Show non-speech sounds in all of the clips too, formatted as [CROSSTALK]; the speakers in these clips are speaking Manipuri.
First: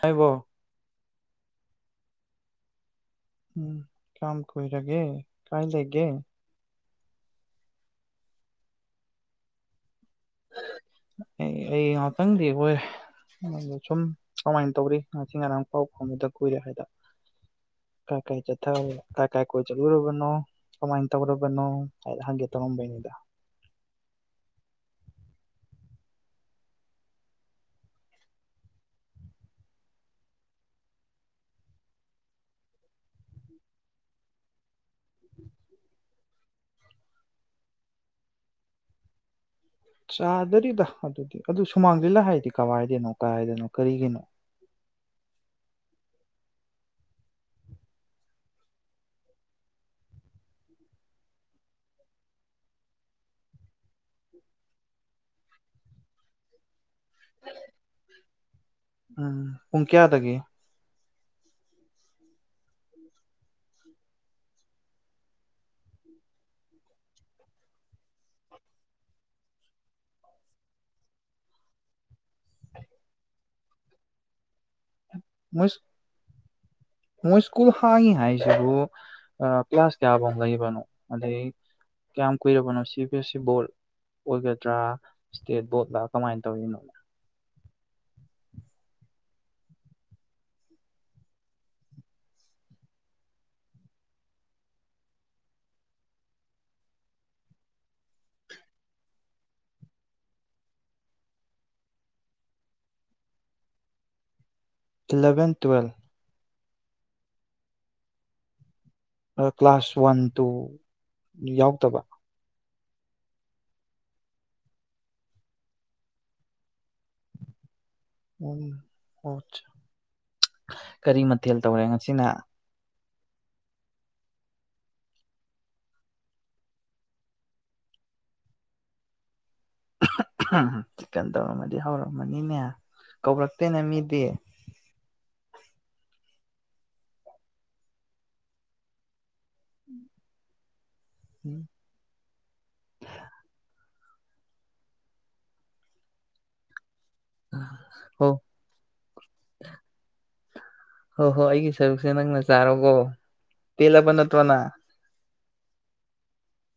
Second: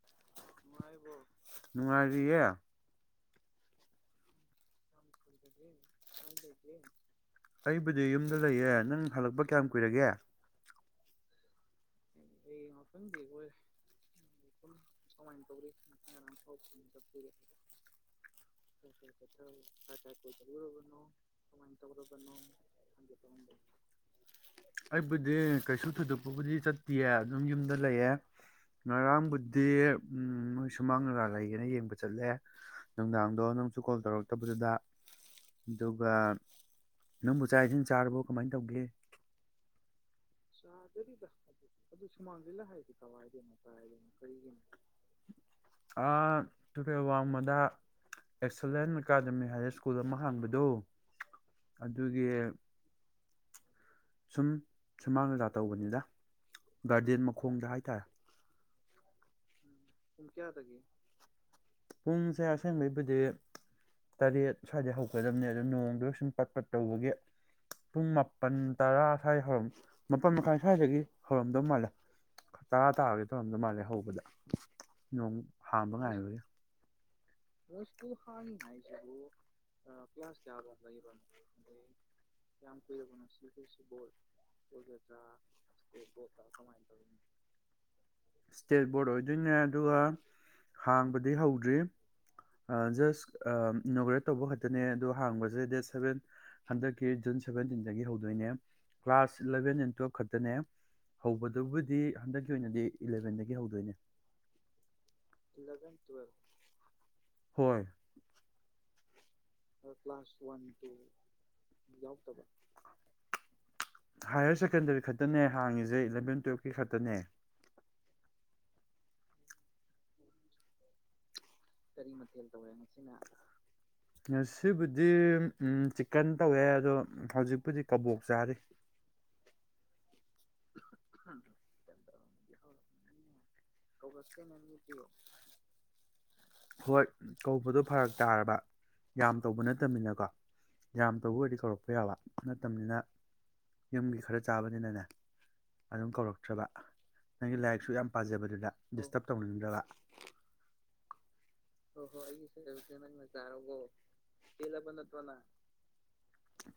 ꯍꯥꯏꯕꯣ ꯅꯨꯡꯉꯥꯏꯔꯤꯌꯦ ꯎꯝ ꯀꯌꯥꯝ ꯀꯨꯏꯔꯒꯦ ꯀꯥꯏ ꯂꯩꯒꯦ ꯑꯩꯕꯨꯗꯤ ꯌꯨꯝꯗ ꯂꯩꯌꯦ ꯅꯪ ꯍꯜꯂꯛꯄ ꯀꯌꯥꯝ ꯀꯨꯏꯔꯒꯦ ꯑꯩ ꯑꯩ ꯉꯥꯎ ꯈꯪꯗꯦ ꯍꯣꯏ ꯁꯨꯝ ꯀꯃꯥꯏꯅ ꯇꯧꯔꯤ ꯉꯁꯤ ꯉꯔꯥꯡ ꯄꯥꯎ ꯐꯥꯎꯅꯗ ꯀꯨꯏꯔꯦ ꯍꯥꯏꯗ ꯀꯥꯏ ꯀꯥꯏ ꯆꯠꯊ ꯀꯥꯏ ꯀꯥꯏ ꯀꯣꯏ ꯆꯠꯂꯨꯔꯕꯅꯣ ꯀꯃꯥꯏꯅ ꯇꯧꯔꯕꯅꯣ ꯍꯥꯏꯅ ꯍꯪꯒꯦ ꯇꯧꯔꯝꯕꯅꯤꯗ ꯑꯩꯕꯨꯗꯤ ꯀꯩꯁꯨ ꯊꯣꯏꯗꯣꯛꯄꯕꯨꯗꯤ ꯆꯠ ꯇꯤꯌꯦ ꯑꯗꯨꯝ ꯌꯨꯝꯗ ꯂꯩꯌꯦꯦ ꯉꯔꯥꯡꯕꯨꯗꯤ ꯎꯝ ꯃꯣꯏ ꯁꯨꯃꯥꯡ ꯂꯤꯂꯥ ꯂꯩꯌꯦꯅ ꯌꯦꯡꯕ ꯆꯠꯂꯦ ꯅꯨꯡꯗꯥꯡꯗꯣ ꯅꯪꯁꯨ ꯀꯣꯜ ꯇꯧꯔꯛꯇꯕꯗꯨꯗ ꯑꯗꯨꯒ ꯅꯪꯕꯨ ꯆꯥꯛ ꯏꯁꯤꯡ ꯆꯥꯔꯕꯣ ꯀꯃꯥꯏ ꯇꯧꯒꯦ ꯆꯥꯗꯔꯤꯗ ꯑꯗꯨ ꯁꯨꯃꯥꯡ ꯂꯤꯂ ꯍꯥꯏꯗꯤ ꯀꯋꯥꯏꯗꯣꯏꯅꯣ ꯀꯥꯏꯗꯣꯏꯅꯣ ꯀꯔꯤꯒꯤꯅꯣ ꯑꯥ ꯇꯨꯔꯦꯜ ꯋꯥꯡꯃꯗ ꯑꯦꯛꯁꯂꯦꯟ ꯑꯦꯀꯥꯗꯃꯤ ꯍꯥꯏꯅ ꯁ꯭ꯀꯨꯜ ꯑꯃ ꯍꯥꯡꯕꯗꯣ ꯑꯗꯨꯒꯤ ꯁꯨꯝ ꯁꯨꯃꯥꯡ ꯂꯤꯂꯥ ꯇꯧꯕꯅꯤꯗ ꯒꯥꯔꯗꯦꯟ ꯃꯈꯣꯡꯗ ꯍꯥꯏꯇꯥꯔꯦ ꯎꯝ ꯄꯨꯡ ꯀꯌꯥꯗꯒꯤ ꯄꯨꯡꯁꯦ ꯑꯁꯦꯡꯕꯩꯕꯨꯗꯤ ꯇꯔꯦꯠ ꯁ꯭ꯋꯥꯏꯗꯩ ꯍꯧꯒꯗꯕꯅꯦ ꯑꯗꯨ ꯅꯣꯡꯗꯨ ꯁꯨꯝ ꯄꯠ ꯄꯠ ꯇꯧꯕꯒꯤ ꯄꯨꯡ ꯃꯥꯄꯜ ꯇꯔꯥ ꯁ꯭ꯋꯥꯏ ꯍꯧ ꯃꯥꯄꯜ ꯃꯈꯥꯏ ꯁ꯭ꯋꯥꯏꯗꯒꯤ ꯍꯧꯔꯝꯗꯧ ꯃꯥꯜꯂꯦ ꯇꯔꯥ ꯇꯥꯔꯒꯦ ꯇꯧꯔꯝꯗꯧ ꯃꯥꯜꯂꯦ ꯍꯧꯕꯗ ꯅꯣꯡꯃꯨꯛ ꯃꯣꯏ ꯍꯥꯡꯕ ꯉꯥꯏꯂꯔꯣꯏꯁꯦ ꯃꯣꯏ ꯁ꯭ꯀꯨꯜ ꯍꯥꯡꯉꯤ ꯍꯥꯏꯁꯤꯕꯨ ꯀ꯭ꯂꯥꯁ ꯀꯌꯥꯐꯧ ꯂꯩꯕꯅꯣ ꯑꯁꯇꯦꯠ ꯑꯗꯩ ꯀꯌꯥꯝ ꯀꯨꯏꯔꯕꯅꯣ ꯁꯤ ꯕꯤ ꯑꯦꯁ ꯁꯤ ꯑꯣꯏꯒꯗ꯭ꯔꯥ ꯕꯣꯔꯗ ꯏꯁꯇꯦꯠ ꯕꯣꯔꯗꯂ ꯀꯃꯥꯏꯅ ꯇꯧꯔꯤꯅꯣ ꯑꯣꯏ ꯑꯗꯨꯏꯅꯦ ꯑꯗꯨꯒ ꯍꯥꯡꯕꯗꯤ ꯍꯧꯗ꯭ꯔꯤ ꯑꯥ ꯖꯁ ꯑꯥ ꯏꯅꯣꯒ꯭ꯔꯦꯠ ꯇꯧꯕ ꯈꯛꯇꯅꯦ ꯑꯗꯣ ꯍꯥꯡꯕꯁꯦ ꯗꯦꯠ ꯁꯕꯦꯟ ꯍꯟꯗꯛꯀꯤ ꯖꯨꯟ ꯁꯕꯦꯟꯇꯤꯟꯗꯒꯤ ꯍꯧꯗꯣꯏꯅꯦ ꯀ꯭ꯂꯥꯁ ꯏꯂꯚꯦꯟ ꯑꯦꯟ ꯇꯨꯋꯦꯜꯐ ꯈꯛꯇꯅꯦ ꯍꯧꯕꯗꯨꯕꯨꯗꯤ ꯍꯟꯗꯛꯀꯤ ꯑꯣꯏꯅꯗꯤ ꯏꯂꯚꯦꯟꯗꯒꯤ ꯍꯧꯗꯣꯏꯅꯦ ꯏꯂꯚꯦꯟ ꯇ꯭ꯨꯋꯦꯜ ꯍꯣꯏ ꯑꯗꯣ ꯀ꯭ꯂꯥꯁ ꯋꯥꯟ ꯇꯨꯗꯤ ꯌꯥꯎꯗꯕ ꯍꯥꯏꯌꯔ ꯁꯦꯀꯦꯟꯗꯔꯤ ꯈꯛꯇꯅꯦ ꯍꯥꯡꯉꯤꯁꯦ ꯏꯂꯚꯦꯟ ꯇꯨ꯭ꯋꯦꯐꯀꯤ ꯈꯛꯇꯅꯦ ꯎꯝ ꯑꯣꯆ ꯀꯔꯤ ꯃꯠ ꯊꯦꯜ ꯇꯧꯔꯦ ꯉꯥꯁꯤꯅ ꯉꯥꯁꯤꯕꯨꯗꯤ ꯎꯝ ꯆꯤꯛꯀꯟ ꯇꯧꯋꯦ ꯑꯗꯣ ꯍꯧꯖꯤꯛꯄꯨꯗꯤ ꯀꯕꯣꯛ ꯆꯥꯔꯤ [INAUDIBLE] ꯆꯤꯛꯀꯟ ꯇꯧꯔꯝꯃꯗꯤ ꯍꯥꯎꯔꯝ ꯃꯅꯤꯅꯦ ꯀꯧꯔꯛ ꯀꯧꯔꯛꯇꯦꯅ ꯃꯤꯗꯤ ꯍꯣꯏ ꯀꯧꯕꯗꯨ ꯐꯔꯛ ꯇꯥꯔꯕ ꯌꯥꯝ ꯇꯧꯕ ꯅꯠꯇꯕꯅꯤꯅꯀꯣ ꯌꯥꯝ ꯇꯧꯕ ꯑꯣꯏꯔꯗꯤ ꯁꯣꯔꯛꯄ ꯌꯥꯕ ꯅꯠꯇꯝꯅꯤꯅ ꯌꯨꯝꯒꯤ ꯈꯔ ꯆꯥꯕꯅꯤꯅꯅꯦ ꯑꯗꯨꯝ ꯀꯧꯔꯛꯇ꯭ꯔꯥꯕ ꯅꯪꯗꯤ ꯂꯥꯏꯔꯤꯛꯁꯨ ꯌꯥꯝ ꯍꯣ ꯄꯥꯖꯕꯗꯨꯗ ꯗꯤꯁꯇꯕ ꯇꯧꯅꯤꯡꯗ꯭ꯔꯕ ꯑꯣ ꯑꯩꯒꯤ ꯁꯔꯨꯛꯁꯦ ꯅꯪꯅ ꯆꯥꯔꯣꯀꯣ ꯄꯦꯜꯂꯕ ꯅꯠꯇ꯭ꯔꯣ ꯅ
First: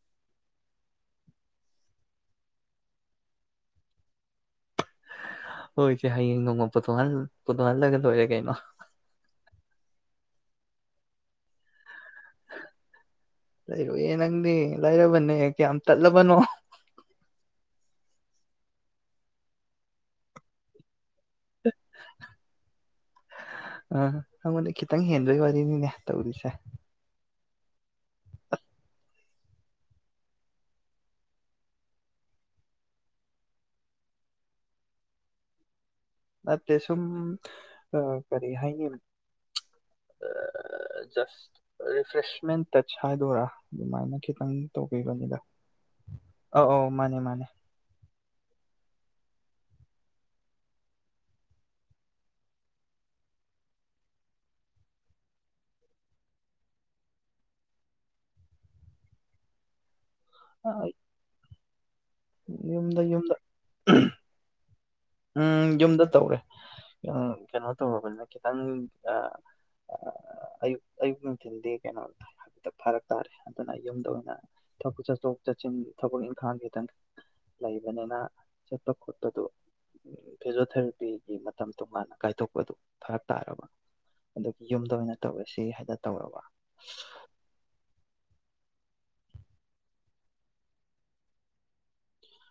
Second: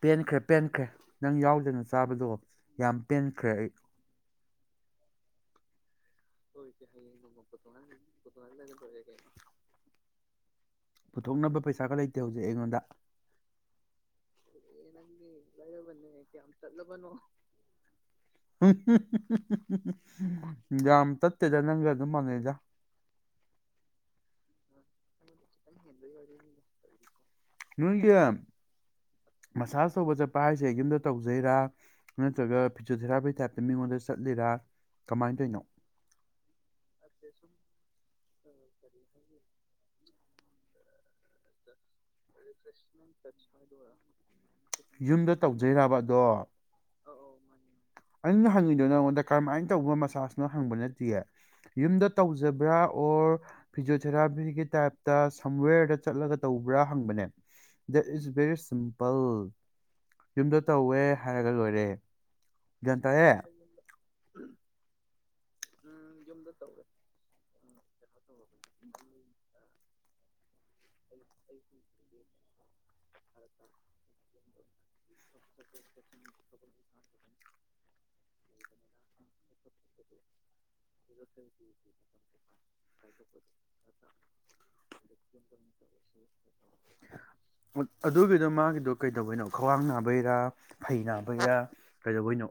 ꯄꯦꯟꯈ꯭ꯔꯦ ꯄꯦꯟꯈ꯭ꯔꯦ ꯅꯪ ꯌꯥꯎꯗꯅ ꯆꯥꯕꯗꯣ ꯌꯥꯝ ꯄꯦꯟꯈ꯭ꯔꯦ ꯑꯩ ꯍꯣꯏ ꯁꯦ ꯍꯌꯦꯡ ꯅꯣꯡꯃ ꯄꯨꯊꯣꯛꯍꯜ ꯄꯊꯣꯛꯍꯜꯂꯒ ꯂꯣꯏꯔꯦ ꯀꯩꯅꯣ ꯄꯨꯊꯣꯛꯅꯕ ꯄꯩꯁꯥꯒ ꯂꯩ ꯇꯦ ꯍꯧꯖꯤꯛ ꯑꯩꯉꯣꯟꯗ ꯄꯦ ꯂꯥꯢꯔꯕꯅꯦ ꯀꯌꯥꯝ ꯇꯠꯂꯕꯅꯣ [INAUDIBLE] [INAUDIBLE] ꯇꯠꯇꯦꯗ ꯅꯪꯒ ꯑꯗꯨꯝ ꯃꯥꯟꯅꯩꯗ ꯑꯥ ꯑꯩꯉꯣꯡꯗꯩ ꯈꯤꯇꯪ ꯍꯦꯟꯗꯣꯏꯕ ꯌꯦꯅꯤꯅꯦ ꯇꯧꯔꯤꯁꯦ ꯅꯣꯏꯒꯤ ꯃꯁꯥꯁ ꯇꯧꯕ ꯆꯠꯄ ꯍꯥꯏꯁꯦ ꯌꯨꯝꯗ ꯇꯧꯖꯩꯔꯥ ꯅꯠꯇ꯭ꯔꯒ ꯐꯤꯖꯣꯊꯦꯔꯥꯄꯤ ꯇꯥꯏꯞꯇ ꯃꯤꯉꯣꯟꯗ ꯆꯠꯂꯤꯔꯥ ꯀꯃꯥꯏꯅ ꯇꯩꯅꯣ ꯅꯠꯇꯦ ꯁꯨꯝ ꯑꯥ ꯀꯔꯤ ꯍꯥꯏꯅꯤ ꯑꯥ ꯖꯁ ꯔꯤꯐ꯭ꯔꯦꯁ [UNINTELLIGIBLE] ꯍꯥꯢꯗꯣꯢꯔ ꯌꯨꯝꯗ ꯇꯧꯕꯤꯕꯅꯤꯗ ꯇꯧꯖꯩꯔꯕ ꯑꯗꯣ ꯑ ꯑꯧ ꯃꯥꯅꯦ ꯃꯥꯅꯦ ꯑꯩꯅ ꯍꯪꯉꯤꯗꯣ ꯅꯪꯉꯣꯟꯗ ꯀꯔꯝꯃꯏ ꯇꯧꯕ ꯃꯁꯥꯖꯅꯣ ꯍꯪꯕ ꯅꯠꯇꯤꯌꯦ ꯌꯨꯝꯗ ꯇꯧꯖꯕ꯭ꯔ ꯑꯣꯔ ꯐꯤꯖꯣꯊꯦꯔꯥꯄꯤꯒꯤ ꯇꯥꯏꯞꯇ ꯁꯝꯋꯤꯌꯔꯗ ꯆꯠꯂꯒ ꯇꯧꯕ꯭ꯔ ꯍꯪꯕꯅꯦ ꯗꯦꯠ ꯏꯁ ꯕꯦꯔꯤ ꯁꯤꯝꯄꯜ ꯌꯨꯝꯗ ꯑ, ꯑꯩ ꯇꯧꯋꯦ ꯍꯥꯏꯔꯒ ꯂꯣꯏꯔꯦ ꯔꯦ ꯌꯨꯝꯗ ꯌꯨꯝꯗ ꯎꯝ ꯌꯨꯝꯗ ꯇꯧꯔꯦ ꯑ ꯀꯩꯅꯣ ꯇꯧꯔꯕꯅꯤꯅ ꯈꯤꯇꯪ ꯑꯌꯨ ꯑꯌꯨꯛ ꯅꯨꯡꯊꯤꯜꯗꯤ ꯀꯩꯅꯣ ꯐꯥꯔꯛ ꯇꯥꯔꯦ ꯑꯗꯨꯅ ꯌꯨꯝꯗ ꯑꯣꯏꯅ ꯊꯕꯛ ꯆꯠꯊꯣꯛ ꯆꯠꯁꯤꯟ ꯊꯕꯛ ꯏꯟꯈꯥꯡ ꯈꯤꯇꯪ ꯂꯩꯕꯅꯤꯅ ꯆꯠꯄ ꯈꯣꯠꯄꯗꯨ [INAUDIBLE] ꯃꯇꯝ ꯇꯣꯉꯥꯟꯅ ꯀꯥꯏꯊꯣꯛꯄꯗꯨ ꯐꯔꯛ ꯇꯥꯔꯕ ꯑꯗꯨꯒꯤ ꯌꯨꯝꯗ ꯑꯣꯏꯅ ꯇꯧꯔꯁꯤ ꯍꯥꯏꯅ ꯇꯧꯔꯕ ꯑꯗꯨꯒꯤꯗꯨ ꯃꯥꯒꯤꯗꯨ ꯀꯩꯗꯧꯕꯩꯅꯣ ꯈ꯭ꯋꯥꯡ ꯅꯥꯕꯩꯔꯥ ꯐꯩ ꯅꯥꯕꯩꯔꯥ ꯀꯩꯗꯧꯕꯩꯅꯦ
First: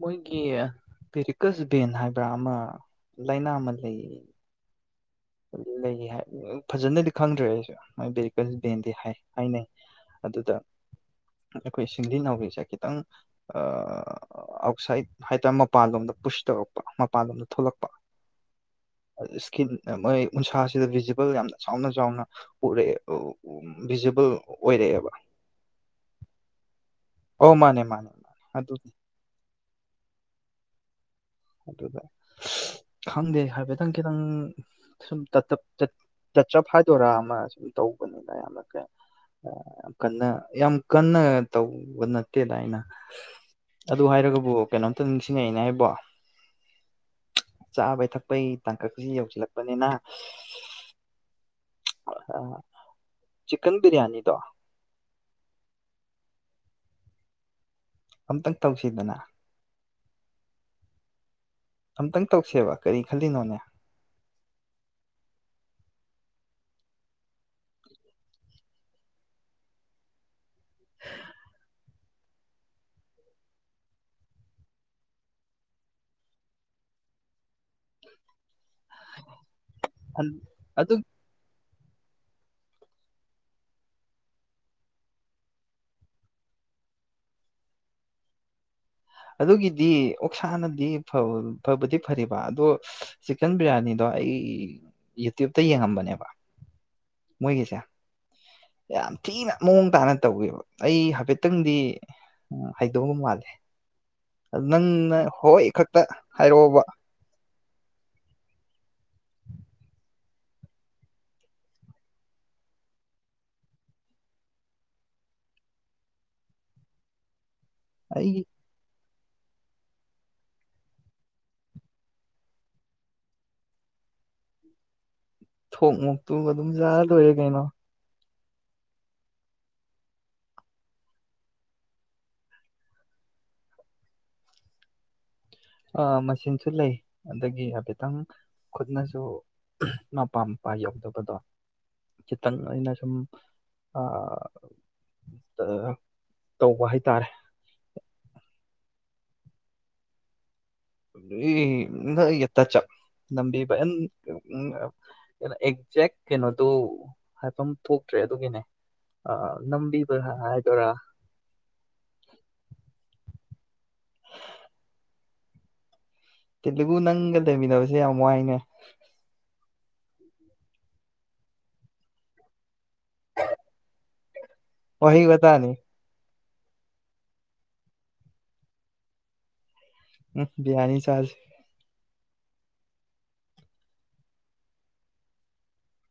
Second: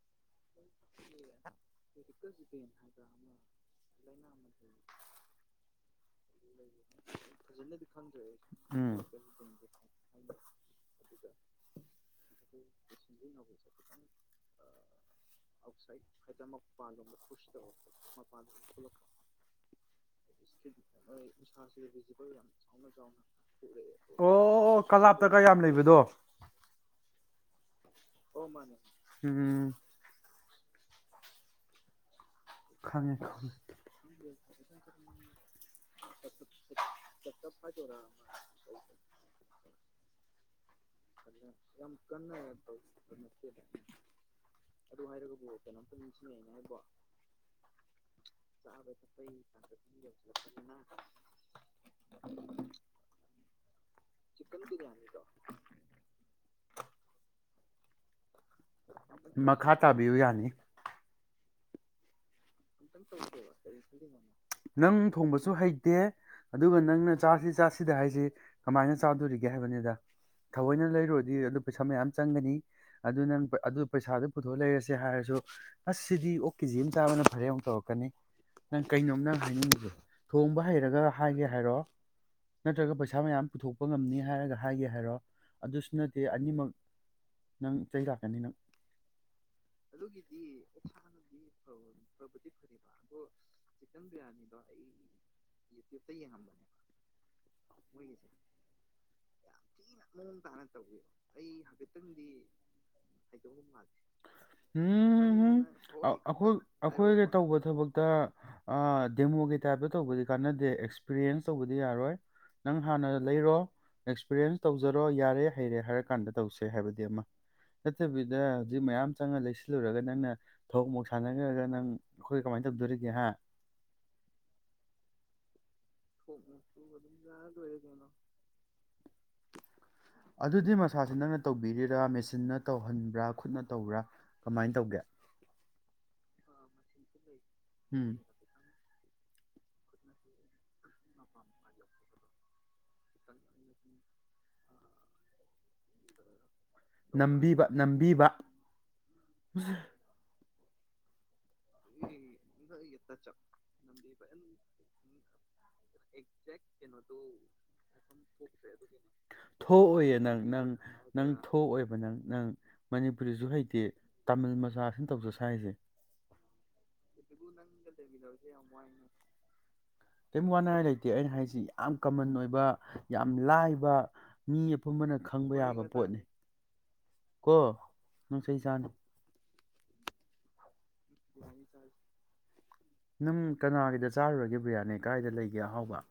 ꯃꯣꯏꯒꯤ ꯄꯦꯔꯤꯀꯁ ꯕꯦꯟ ꯍꯥꯏꯕ꯭ꯔ ꯑꯃ ꯂꯥꯏꯅꯥ ꯑꯃ ꯂꯩ ꯂꯩꯌꯦ ꯂꯩꯌꯦ ꯍꯥꯏꯕꯅꯦ ꯐꯖꯅꯗꯤ ꯈꯪꯗ꯭ꯔꯦ ꯑꯩꯁꯨꯦ ꯃꯣꯏ ꯕꯦꯔꯤꯀꯁ ꯕꯦꯟꯗꯤ ꯎꯝ ꯍꯥꯏ ꯍꯥꯏꯅꯩ ꯑꯗꯨꯗ ꯑꯩꯈꯣꯏ ꯁꯤꯡꯂꯤ ꯅꯥꯎꯔꯤꯁꯦ ꯈꯤꯇꯪ ꯑꯥꯎꯠꯁꯥꯏꯠ ꯍꯥꯏꯇ ꯃꯄꯥꯟꯂꯣꯝꯗ ꯄꯨꯁ ꯇꯧꯔꯛꯄ ꯃꯄꯥꯟꯂꯣꯝꯗ ꯊꯣꯛꯂꯛꯄ ꯏꯁꯀꯤꯟ ꯃꯣꯏ ꯎꯟꯁꯥꯁꯤꯗ ꯚꯤꯖꯤꯕꯜ ꯌꯥꯝꯅ ꯆꯥꯎꯅ ꯆꯥꯎꯅ ꯎꯔꯛꯑꯦ ꯚꯤꯖꯤꯕꯜ ꯑꯣ ꯑꯣꯏꯔꯛꯑꯦꯕ ꯀꯂꯥꯞꯇꯒ ꯌꯥꯝ ꯂꯩꯕꯗꯣ ꯑꯣ ꯃꯥꯅꯦ ꯃꯥꯅꯦ ꯃꯥꯅꯦ ꯑꯗꯨ ꯎꯝ ꯑꯗꯨꯗ ꯈꯪꯉꯦ ꯈꯪꯗꯦ ꯈꯪꯉꯦ ꯍꯥꯏꯐꯦꯠꯇꯪ ꯈꯤꯇꯪ ꯁꯨꯝ ꯇꯥꯇꯞ ꯇꯥꯆꯞ ꯍꯥꯏꯗꯣꯏꯔꯥ ꯑꯃ ꯁꯨꯝ ꯇꯧꯕꯅꯤꯅ ꯌꯥꯝꯅ ꯌꯥꯝ ꯀꯟꯅ ꯌꯥꯝ ꯀꯟꯅ ꯇꯧꯕ ꯅꯠꯇꯦꯗ ꯑꯩꯅ ꯑꯗꯨ ꯍꯥꯏꯔꯒꯕꯨ ꯀꯩꯅꯣꯝꯇ ꯅꯤꯡꯁꯤꯡꯉꯛꯏꯅꯦ ꯑꯩꯕꯣ [INAUDIBLE] ꯆꯥꯕꯩ ꯊꯛꯄꯩ ꯇꯥꯡꯀꯛꯁꯤ ꯌꯧꯁꯤꯜꯂꯛꯄꯅꯤꯅ ꯆꯤꯛꯀꯟ ꯕꯤꯔꯌꯥꯅꯤꯗꯣ ꯑꯝꯇꯪ ꯇꯧꯁꯤꯗꯅ ꯃꯈꯥ ꯇꯥꯕꯤꯌꯨ ꯌꯥꯅꯤ ꯑꯝꯇꯪ ꯇꯧꯁꯦꯕ ꯀꯔꯤ ꯈꯜꯂꯤꯅꯣꯅꯦ ꯅꯪ ꯊꯣꯡꯕꯁꯨ ꯍꯩ ꯇꯦ ꯑꯗꯨꯒ ꯅꯪꯅ ꯆꯥꯁꯤ ꯆꯥꯁꯤꯗ ꯍꯥꯏꯁꯤ ꯀꯃꯥꯏꯅ ꯆꯥꯗꯣꯔꯤꯒꯦ ꯍꯥꯏꯕꯅꯤꯗ ꯊꯑꯣꯏꯅ ꯂꯩꯔꯨꯔꯗꯤ ꯑꯗꯨ ꯄꯩꯁꯥ ꯃꯌꯥꯝ ꯆꯪꯒꯅꯤ ꯑꯗꯨ ꯅꯪ ꯑꯗꯨ ꯄꯩꯁꯥꯗꯨ ꯄꯨꯊꯣꯛ ꯂꯩꯔꯁꯦ ꯍꯥꯏꯔꯁꯨ ꯑꯁ ꯁꯤꯗꯤ ꯑꯣꯛ ꯀꯦꯖꯤ ꯑꯃ ꯆꯥꯕꯅ ꯐꯔꯦ ꯑꯃꯨꯛ ꯇꯧꯔꯀꯅꯤ ꯅꯪ ꯀꯩꯅꯣꯝ ꯅꯪ ꯍꯥꯏꯅꯤꯡꯉꯤꯁꯦ ꯑꯟ- ꯊꯣꯡꯕ ꯑꯗꯨ ꯍꯩꯔꯒ ꯍꯥꯏꯒꯦ ꯍꯥꯏꯔꯣ ꯅꯠꯇ꯭ꯔꯒ ꯄꯩꯁꯥ ꯃꯌꯥꯝ ꯄꯨꯊꯣꯛꯄ ꯉꯝꯅꯤ ꯍꯥꯏꯔꯒ ꯍꯥꯏꯒꯦ ꯍꯥꯏꯔꯣ ꯑꯗꯨꯁꯨ ꯅꯠꯇꯦ ꯑꯅꯤꯃꯛ ꯅꯪ ꯆꯩ ꯂꯥꯛꯀꯅꯤ ꯅꯪ ꯑꯗꯨꯒꯤꯗꯤ ꯑꯣꯛꯁꯥꯅꯗꯤ ꯐꯕ ꯐꯕꯗꯤ ꯐꯔꯦꯕ ꯑꯗꯣ ꯆꯤꯛꯀꯟ ꯕꯤꯔꯌꯥꯅꯤꯗꯣ ꯑꯩ ꯌꯨꯇ꯭ꯌꯨꯕꯇ ꯌꯦꯡꯉꯝꯕꯅꯦꯕ ꯃꯣꯏꯒꯤꯁꯦ ꯌꯥꯝ ꯊꯤꯅ ꯃꯑꯣꯡ ꯇꯥꯅ ꯇꯧꯋꯦꯕ ꯑꯩ ꯍꯥꯏꯐꯦꯠꯇꯪꯗꯤ ꯍꯩꯗꯧꯕ ꯃꯥꯜꯂꯦ ꯅꯪꯅ ꯍꯣꯏ ꯎꯝ ꯈꯛꯇ ꯑ- ꯑꯩꯈꯣꯏ ꯍꯥꯏꯔꯛꯑꯣꯕ ꯑꯩꯈꯣꯏꯒ ꯇꯧꯕ ꯊꯕꯛꯇ ꯗꯦꯃꯣꯒꯤ ꯇꯥꯏꯞꯇ ꯇꯧꯕꯗꯤ ꯀꯥꯟꯅꯗꯦ ꯑꯦꯛꯁꯄꯤꯔꯤꯌꯦꯟꯁ ꯇꯧꯕꯗꯤ ꯌꯥꯔꯣꯏ ꯅꯪ ꯍꯥꯟꯅ ꯂꯩꯔꯣ ꯑꯦꯛꯁꯄꯤꯔꯤꯌꯦꯟꯁ ꯇꯧꯖꯔꯣ ꯌꯥꯔꯦ ꯍꯩꯔꯦ ꯍꯥꯏꯔꯀꯥꯟꯗ ꯇꯧꯁꯦ ꯍꯥꯏꯕꯗꯤ ꯑꯃ ꯅꯠꯇꯕꯤꯗ ꯑꯩꯒꯤ ꯍꯧꯖꯤꯛ ꯃꯌꯥꯝ ꯆꯪꯉ ꯂꯩꯁꯤꯜꯂꯨꯔꯒ ꯅꯪꯅ ꯊꯣꯛ ꯃꯣꯛ ꯁꯥꯟꯅꯈ꯭ꯔꯒ ꯅꯪ ꯑꯩꯈꯣꯏ ꯀꯃꯥꯏꯅ ꯇꯧꯗꯣꯔꯤꯒꯦ ꯍꯥ ꯊꯣꯛ ꯃꯣꯛꯇꯨ ꯑꯗꯨꯝ ꯌꯥꯎꯔꯂꯣꯏꯔꯦ ꯀꯩꯅꯣ ꯑꯗꯨꯗꯤ ꯃꯁꯥꯁꯦ ꯅꯪꯅ ꯇꯧꯕꯤꯔꯤꯔꯥ ꯃꯦꯆꯤꯟꯅ ꯇꯧꯍꯟꯕ꯭ꯔꯥ ꯈꯨꯠꯅ ꯇꯧꯕ꯭ꯔꯥ ꯀꯃꯥꯏꯅ ꯇꯧꯒꯦ ꯑ ꯃꯁꯤꯟꯁꯨ ꯂꯩ ꯑꯗꯒꯤ ꯎꯝ ꯍꯥꯏꯐꯦꯠꯇꯪ ꯈꯨꯠꯅꯁꯨ ꯑꯗꯨ ꯃꯄꯥ ꯃꯄꯥ ꯌꯧꯗꯕꯗꯣ ꯈꯤꯇꯪ ꯑꯩꯅ ꯁꯨꯝ ꯑꯥ ꯅꯝꯕꯤꯕ ꯅꯝꯕꯤꯕ [UNINTELLIGIBLE] ꯇꯁꯆꯞ ꯅꯝꯕꯤꯕ ꯑꯦꯟ ꯎ ꯀꯩꯅꯣ ꯑꯦꯛꯖꯦꯛ ꯀꯩꯅꯣꯗꯨ ꯍꯥꯏꯐꯝ ꯊꯣꯛꯇ꯭ꯔꯦ ꯑꯗꯨꯒꯤꯅꯦ ꯑꯥ ꯅꯝꯕꯤꯕ ꯊꯣꯛꯑꯣꯏꯌꯦ ꯅꯪ ꯅꯪ ꯍꯥꯏꯗꯣꯏꯔꯥ ꯅꯪ ꯇꯦ ꯇꯥꯃꯤꯜ ꯃꯆꯥꯁꯤꯅ ꯇꯧꯖ ꯁꯥꯔꯤꯁꯦ ꯀꯦꯗꯤꯕꯨ ꯅꯪ ꯂꯩꯃꯤꯟꯅꯕꯁꯦ ꯌꯥꯝ ꯋꯥꯏꯅꯦ ꯀꯦꯝ ꯋꯥꯅꯤꯡꯉꯥꯏ ꯂꯩꯇꯦ ꯑꯩꯅ ꯍꯥꯏꯁꯤ ꯌꯥꯝ ꯀꯃꯟ ꯑꯣꯏꯕ ꯌꯥꯝ ꯂꯥꯏꯕ ꯃꯤ ꯑꯄꯨꯝꯕꯅ ꯋꯥꯍꯩ ꯈꯪꯕ ꯋꯥꯇꯥꯅꯤ ꯌꯥꯕ ꯄꯣꯠꯅꯤ ꯀꯣ ꯅꯪ ꯆꯩ ꯆꯥꯅꯤ ꯑꯝ ꯕꯔꯤꯌꯥꯅꯤ ꯌꯥꯅꯤ ꯆꯠꯁꯤ ꯅꯪ ꯀꯅꯥꯒꯤꯗ ꯆꯥꯔꯨꯔꯒꯦ ꯕꯤ꯭ꯔꯌꯥꯅꯤ ꯀꯥꯏꯗ ꯂꯩꯒꯦ ꯑꯍꯥꯎꯕ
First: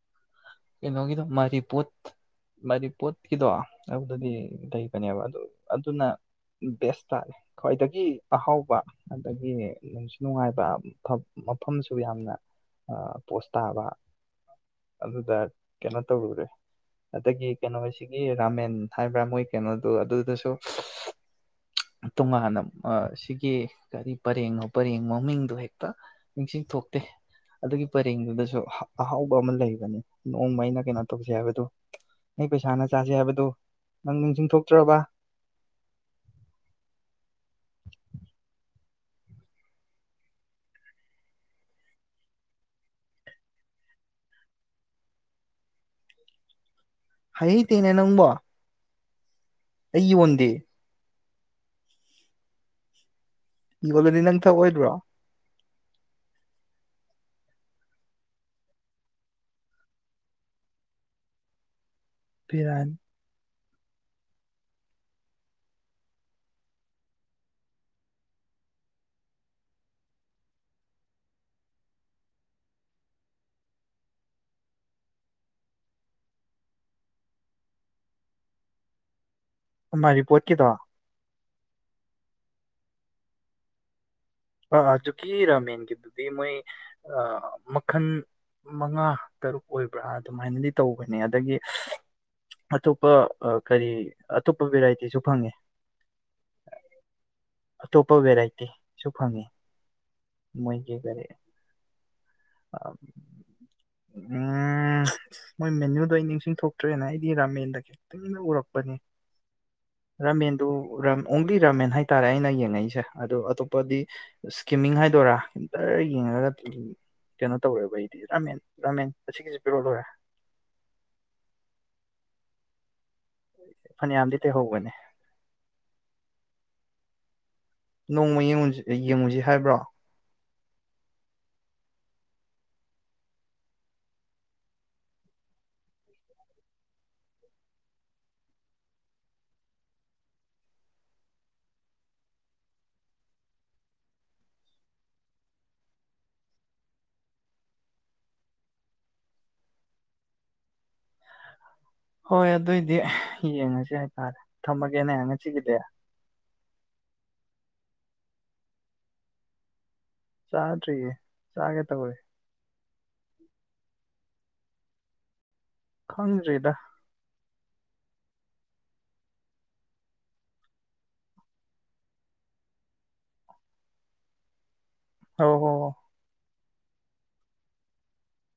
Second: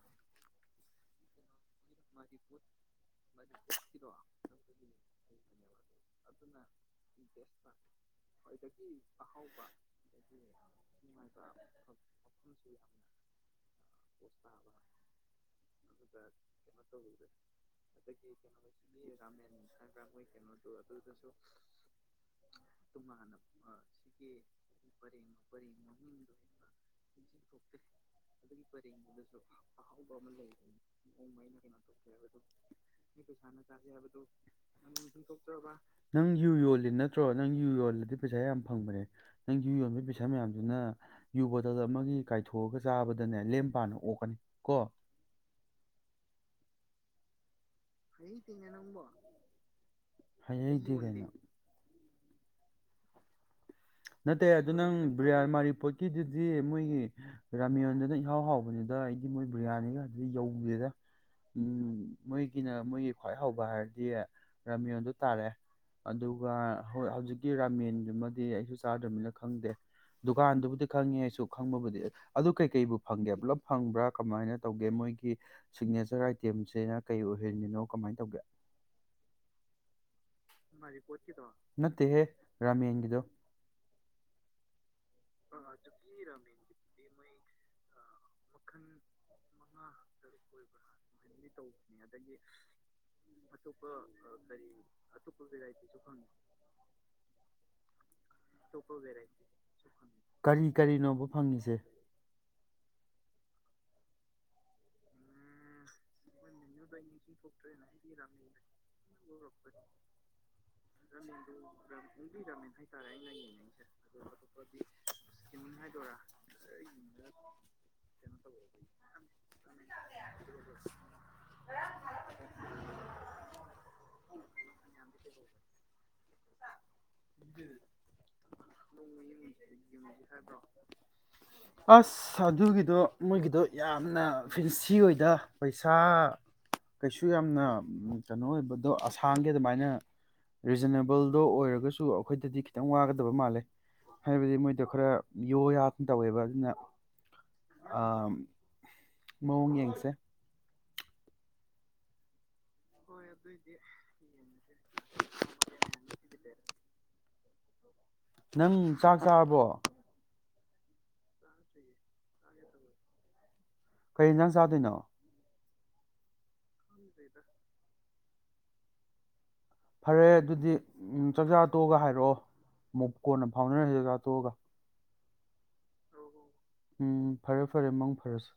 ꯀꯩꯅꯣꯒꯤꯗꯣ ꯃꯥꯏ ꯔꯤꯄꯣꯠ ꯃꯥꯗꯤ ꯄꯣꯠꯀꯤꯗꯣ ꯑꯗꯨꯗꯗꯤ ꯂꯩꯕꯅꯦꯕ ꯑꯗꯨ ꯑꯗꯨꯅ ꯕꯦꯁ ꯈ꯭ꯋꯥꯏꯗꯒꯤ ꯑꯍꯥꯎꯕ ꯑꯗꯒꯤ ꯅꯨꯡꯁꯨ ꯅꯨꯡꯉꯥꯏꯕ ꯃꯐꯝꯁꯨ ꯌꯥꯝꯅ ꯑꯥ ꯄꯣꯁ ꯇꯥꯕ ꯑꯗꯨꯗ ꯀꯩꯅꯣ ꯇꯧꯔꯨꯔꯦ ꯑꯗꯒꯤ ꯀꯩꯅꯣꯁꯤꯒꯤ ꯔꯥꯃꯦꯟ ꯍꯥꯏꯕ꯭ꯔꯥ ꯃꯣꯏ ꯀꯩꯅꯣꯗꯣ ꯑꯗꯨꯗꯁꯨ ꯇꯣꯉꯥꯟꯅ ꯑꯥ ꯁꯤꯒꯤ ꯀꯔꯤ ꯄꯔꯦꯡꯅꯣ ꯄꯔꯦꯡ ꯃꯃꯤꯡꯗꯣ ꯍꯦꯛꯇ ꯅꯤꯡꯁꯤꯡ ꯊꯣꯛꯇꯦ ꯑꯗꯨꯒꯤ ꯄꯔꯦꯡꯗꯨꯗꯁꯨ ꯑ- ꯑꯍꯥꯎꯕ ꯑꯃ ꯂꯩꯕꯅꯤ ꯑꯃ ꯅꯣꯡꯃ ꯂꯩꯕꯅꯤ ꯑꯩꯅ ꯀꯩꯅꯣ ꯇꯧꯁꯦ ꯅꯣꯡꯃ ꯑꯩꯅ ꯍꯥꯏꯕꯗꯨ ꯀꯩꯅꯣ ꯇꯧꯁꯦ ꯍꯥꯏꯕꯗꯨ ꯑꯩ ꯄꯩꯁꯥꯅ ꯆꯥꯁꯦ ꯅꯪ ꯍꯥꯏꯕꯗꯨ ꯄꯩꯁꯥꯅ ꯆꯥꯁꯦ ꯅꯪ ꯍꯥꯏꯕꯗꯨ ꯅꯪ ꯅꯤꯡꯁꯤꯡꯊꯣꯛꯇ꯭ꯔꯕ ꯅꯤꯡꯁꯤꯡ ꯊꯣꯛꯇ꯭ꯔꯕ ꯅꯪ ꯌꯨ ꯌꯣꯜ ꯅꯠꯇ꯭ꯔꯣ ꯅꯪ ꯌꯨ ꯌꯣꯜꯂꯗꯤ ꯄꯩꯁꯥ ꯌꯥꯝ ꯐꯪꯕꯅꯦ ꯅꯪ ꯌꯨ ꯌꯣꯟꯕꯒꯤ ꯄꯩꯁꯥ ꯃꯌꯥꯝꯗꯨꯅ ꯌꯨ ꯕꯣꯇꯜ ꯑꯃꯅꯤ ꯀꯥꯏꯊꯣꯛꯑꯒ ꯆꯥꯕꯗꯅꯦ ꯂꯦꯝ ꯄꯥꯅ ꯑꯣꯛꯀꯅꯤ ꯀꯣ ꯍꯥꯏꯍꯩ ꯍꯥꯏꯍꯩꯗꯦꯅꯦ ꯅꯪꯕꯣ ꯑꯩ ꯌꯣꯟꯗꯦ ꯍꯥꯏꯍꯩꯗꯦ ꯀꯩꯅꯣ ꯌꯣꯜꯂꯗꯤ ꯅꯪ ꯅꯠꯇꯦ ꯑꯗꯨ ꯊꯛꯑꯣꯏꯗ꯭ꯔꯣ ꯅꯪ ꯕꯤꯔꯌꯥ ꯃꯥꯥꯔꯤ ꯄꯣꯠꯀꯤꯗꯨꯗꯤ ꯃꯣꯏꯒꯤ ꯔꯥꯃꯌꯣꯟꯗꯨꯅ ꯏꯍꯥꯎ ꯍꯥꯎꯕꯅꯤꯗ ꯑꯩꯗꯤ ꯃꯣꯏ ꯕꯤ꯭ꯔꯌꯥꯅꯤꯒꯗꯨꯗꯤ ꯌꯧꯗꯦꯗ ꯎꯝ ꯃꯣꯏꯒꯤꯅ ꯕꯤꯔꯥꯅꯤ ꯃꯣꯏꯒꯤ ꯈ꯭ꯋꯥꯏ ꯍꯥꯎꯕ ꯍꯥꯏꯔꯗꯤ ꯗꯤ ꯔꯥꯃꯤꯌꯣꯟ ꯑꯗꯨ ꯇꯥꯔꯦ ꯑꯗꯨꯒ ꯍꯧꯖꯤꯛꯀꯤ ꯔꯥꯃꯦꯟꯗꯨꯃꯗꯤ ꯑꯩꯁꯨ ꯆꯥꯗ꯭ꯔꯕꯅꯤꯅ ꯈꯪꯗꯦ ꯗꯨꯀꯥꯟꯗꯨꯕꯨꯗꯤ ꯈꯪꯉꯤ ꯑꯩꯁꯨ ꯈꯪꯕꯕꯨꯗꯤ ꯑꯗꯨ ꯀꯩꯀꯩꯕꯨ ꯐꯪꯒꯦ ꯄꯨꯂꯞ ꯐꯪꯕ꯭ꯔꯥ ꯀꯃꯥꯏꯅ ꯇꯧꯒꯦ ꯃꯣꯏꯒꯤ ꯁꯤꯒꯅꯦꯆꯔ ꯑꯥꯏꯇꯦꯝꯁꯦ ꯀꯩ ꯑꯣꯏꯍꯜꯂꯤꯅꯣ ꯀꯃꯥꯏꯅ ꯇꯧꯒꯦ [UNINTELLIGIBLE] ꯃꯔꯤ ꯄꯣꯠ ꯀꯤꯗꯣ ꯅꯠꯇꯦꯍꯦ ꯔ꯭ꯃꯦꯟ ꯒꯤꯗꯣ ꯑꯥ ꯑꯥ ꯀꯤ ꯔꯥꯃꯦꯟꯒꯤꯗꯨꯗꯤ ꯃꯣꯏ ꯑꯥ ꯃꯈꯜ ꯃꯉꯥ ꯇꯔꯨꯛ ꯑꯣꯏꯕ꯭ꯔꯥ ꯑꯗꯨꯃꯥꯏꯅꯗꯤ ꯇꯧꯕꯅꯦ ꯑꯗꯒꯤ ꯑꯇꯣꯞꯄ ꯀꯔꯤ ꯑꯇꯣꯞꯄ ꯕꯦꯔꯥꯏꯇꯤꯁꯨ ꯐꯪꯉꯦ ꯑꯇꯣꯞꯄ ꯕꯦꯔꯥꯏꯇꯤ ꯁꯨ ꯐꯪꯉꯤ ꯀꯔꯤ ꯀꯔꯤ ꯀꯔꯤꯅꯣꯕ ꯐꯪꯉꯤꯁꯦ ꯎꯝ ꯃꯣꯏ ꯃꯦꯅꯨꯗꯣ ꯑꯩ ꯅꯤꯡꯁꯤꯡ ꯊꯣꯛꯇ꯭ꯔꯦꯅ ꯑꯩꯗꯤ ꯔꯥꯃꯦꯟꯗ ꯈꯤꯇꯪꯅ ꯎꯔꯛꯄꯅꯦ ꯔꯥꯃꯦꯟꯗꯨ ꯑꯣꯡꯂꯤ ꯔꯥꯃꯦꯟ ꯍꯥꯏꯇꯥꯔꯦ ꯑꯩꯅ ꯌꯦꯡꯉꯛꯏꯁꯦ ꯑꯗꯨ ꯑꯇꯣꯞꯄꯗꯤ ꯏꯁꯀꯤꯝꯃꯤꯡ ꯍꯥꯏꯗꯣꯏꯔꯥ ꯗꯔꯔ ꯌꯦꯡꯉꯒ ꯀꯩꯅꯣ ꯇꯧꯔꯦ ꯑꯈꯣꯏꯒꯤꯗꯤ ꯔꯥꯃꯦꯟ ꯔꯥꯃꯦꯟ ꯑꯁꯤꯒꯤꯁꯤ ꯄꯤꯔꯛ ꯑꯣ ꯂꯣꯏꯔꯦ ꯐꯅꯌꯥꯝꯗꯤ ꯇꯩꯍꯧꯕꯅꯦ ꯅꯣꯡꯃ ꯌꯦꯡꯨꯁꯤ ꯌꯦꯡꯉꯨꯁꯤ ꯍꯥꯏꯕ꯭ꯔꯣ ꯑꯁ ꯑꯗꯨꯒꯤꯗꯣ ꯃꯣꯏꯒꯤꯗꯣ ꯌꯥꯝꯅ ꯐꯤꯟꯁꯤ ꯑꯣꯏꯗ ꯄꯩꯁꯥ ꯀꯩꯁꯨ ꯌꯥꯝꯅ ꯀꯩꯅꯣ ꯑꯣꯏꯕꯗꯣ ꯑꯁꯥꯡꯒꯤ ꯑꯗꯨꯃꯥꯏꯅ ꯔꯤꯖꯅꯦꯕꯜꯗꯣ ꯑꯣꯏꯔꯒꯁꯨ ꯑꯈꯣꯏꯗꯗꯤ ꯈꯤꯇꯪ ꯋꯥꯒꯗꯕ ꯃꯥꯜꯂꯦ ꯍꯥꯏꯕꯗꯤ ꯃꯣꯏꯗꯣ ꯈꯔ ꯌꯣ ꯌꯥꯝꯅ ꯇꯧꯋꯦꯕ ꯑꯗꯨꯅ ꯑꯥ ꯃꯑꯣꯡ ꯌꯦꯡꯁꯦ ꯍꯣꯏ ꯑꯗꯨꯏꯗꯤ ꯌꯦꯡꯉꯁꯤ ꯍꯥꯏꯇꯥꯔꯦ ꯊꯝꯃꯒꯦꯅꯦ ꯉꯁꯤꯒꯤꯗꯤ ꯅꯪ ꯆꯥꯛ ꯆꯥꯕꯣ ꯆꯥꯗ꯭ꯔꯤꯌꯦ ꯆꯥꯒꯦ ꯇꯧꯔꯦ ꯀꯩ ꯍꯤꯅꯖꯥꯡ ꯆꯥꯗꯣꯏꯅꯣ ꯈꯪꯗ꯭ꯔꯤꯗ ꯐꯔꯦ ꯑꯗꯨꯗꯤ ꯎꯝ ꯆꯥꯛꯆꯥꯥ ꯇꯣꯛꯑꯒ ꯍꯥꯏꯔꯛꯑꯣ ꯑꯃꯨꯛ ꯀꯣꯟꯅ ꯐꯥꯎꯅꯔꯁꯤ ꯆꯥꯛꯆꯥ ꯇꯣꯛꯑꯒ ꯍ ꯍꯣ ꯍꯣ ꯎꯝ ꯐꯔꯦ ꯐꯔꯦ ꯃꯪ ꯐꯔꯁꯤ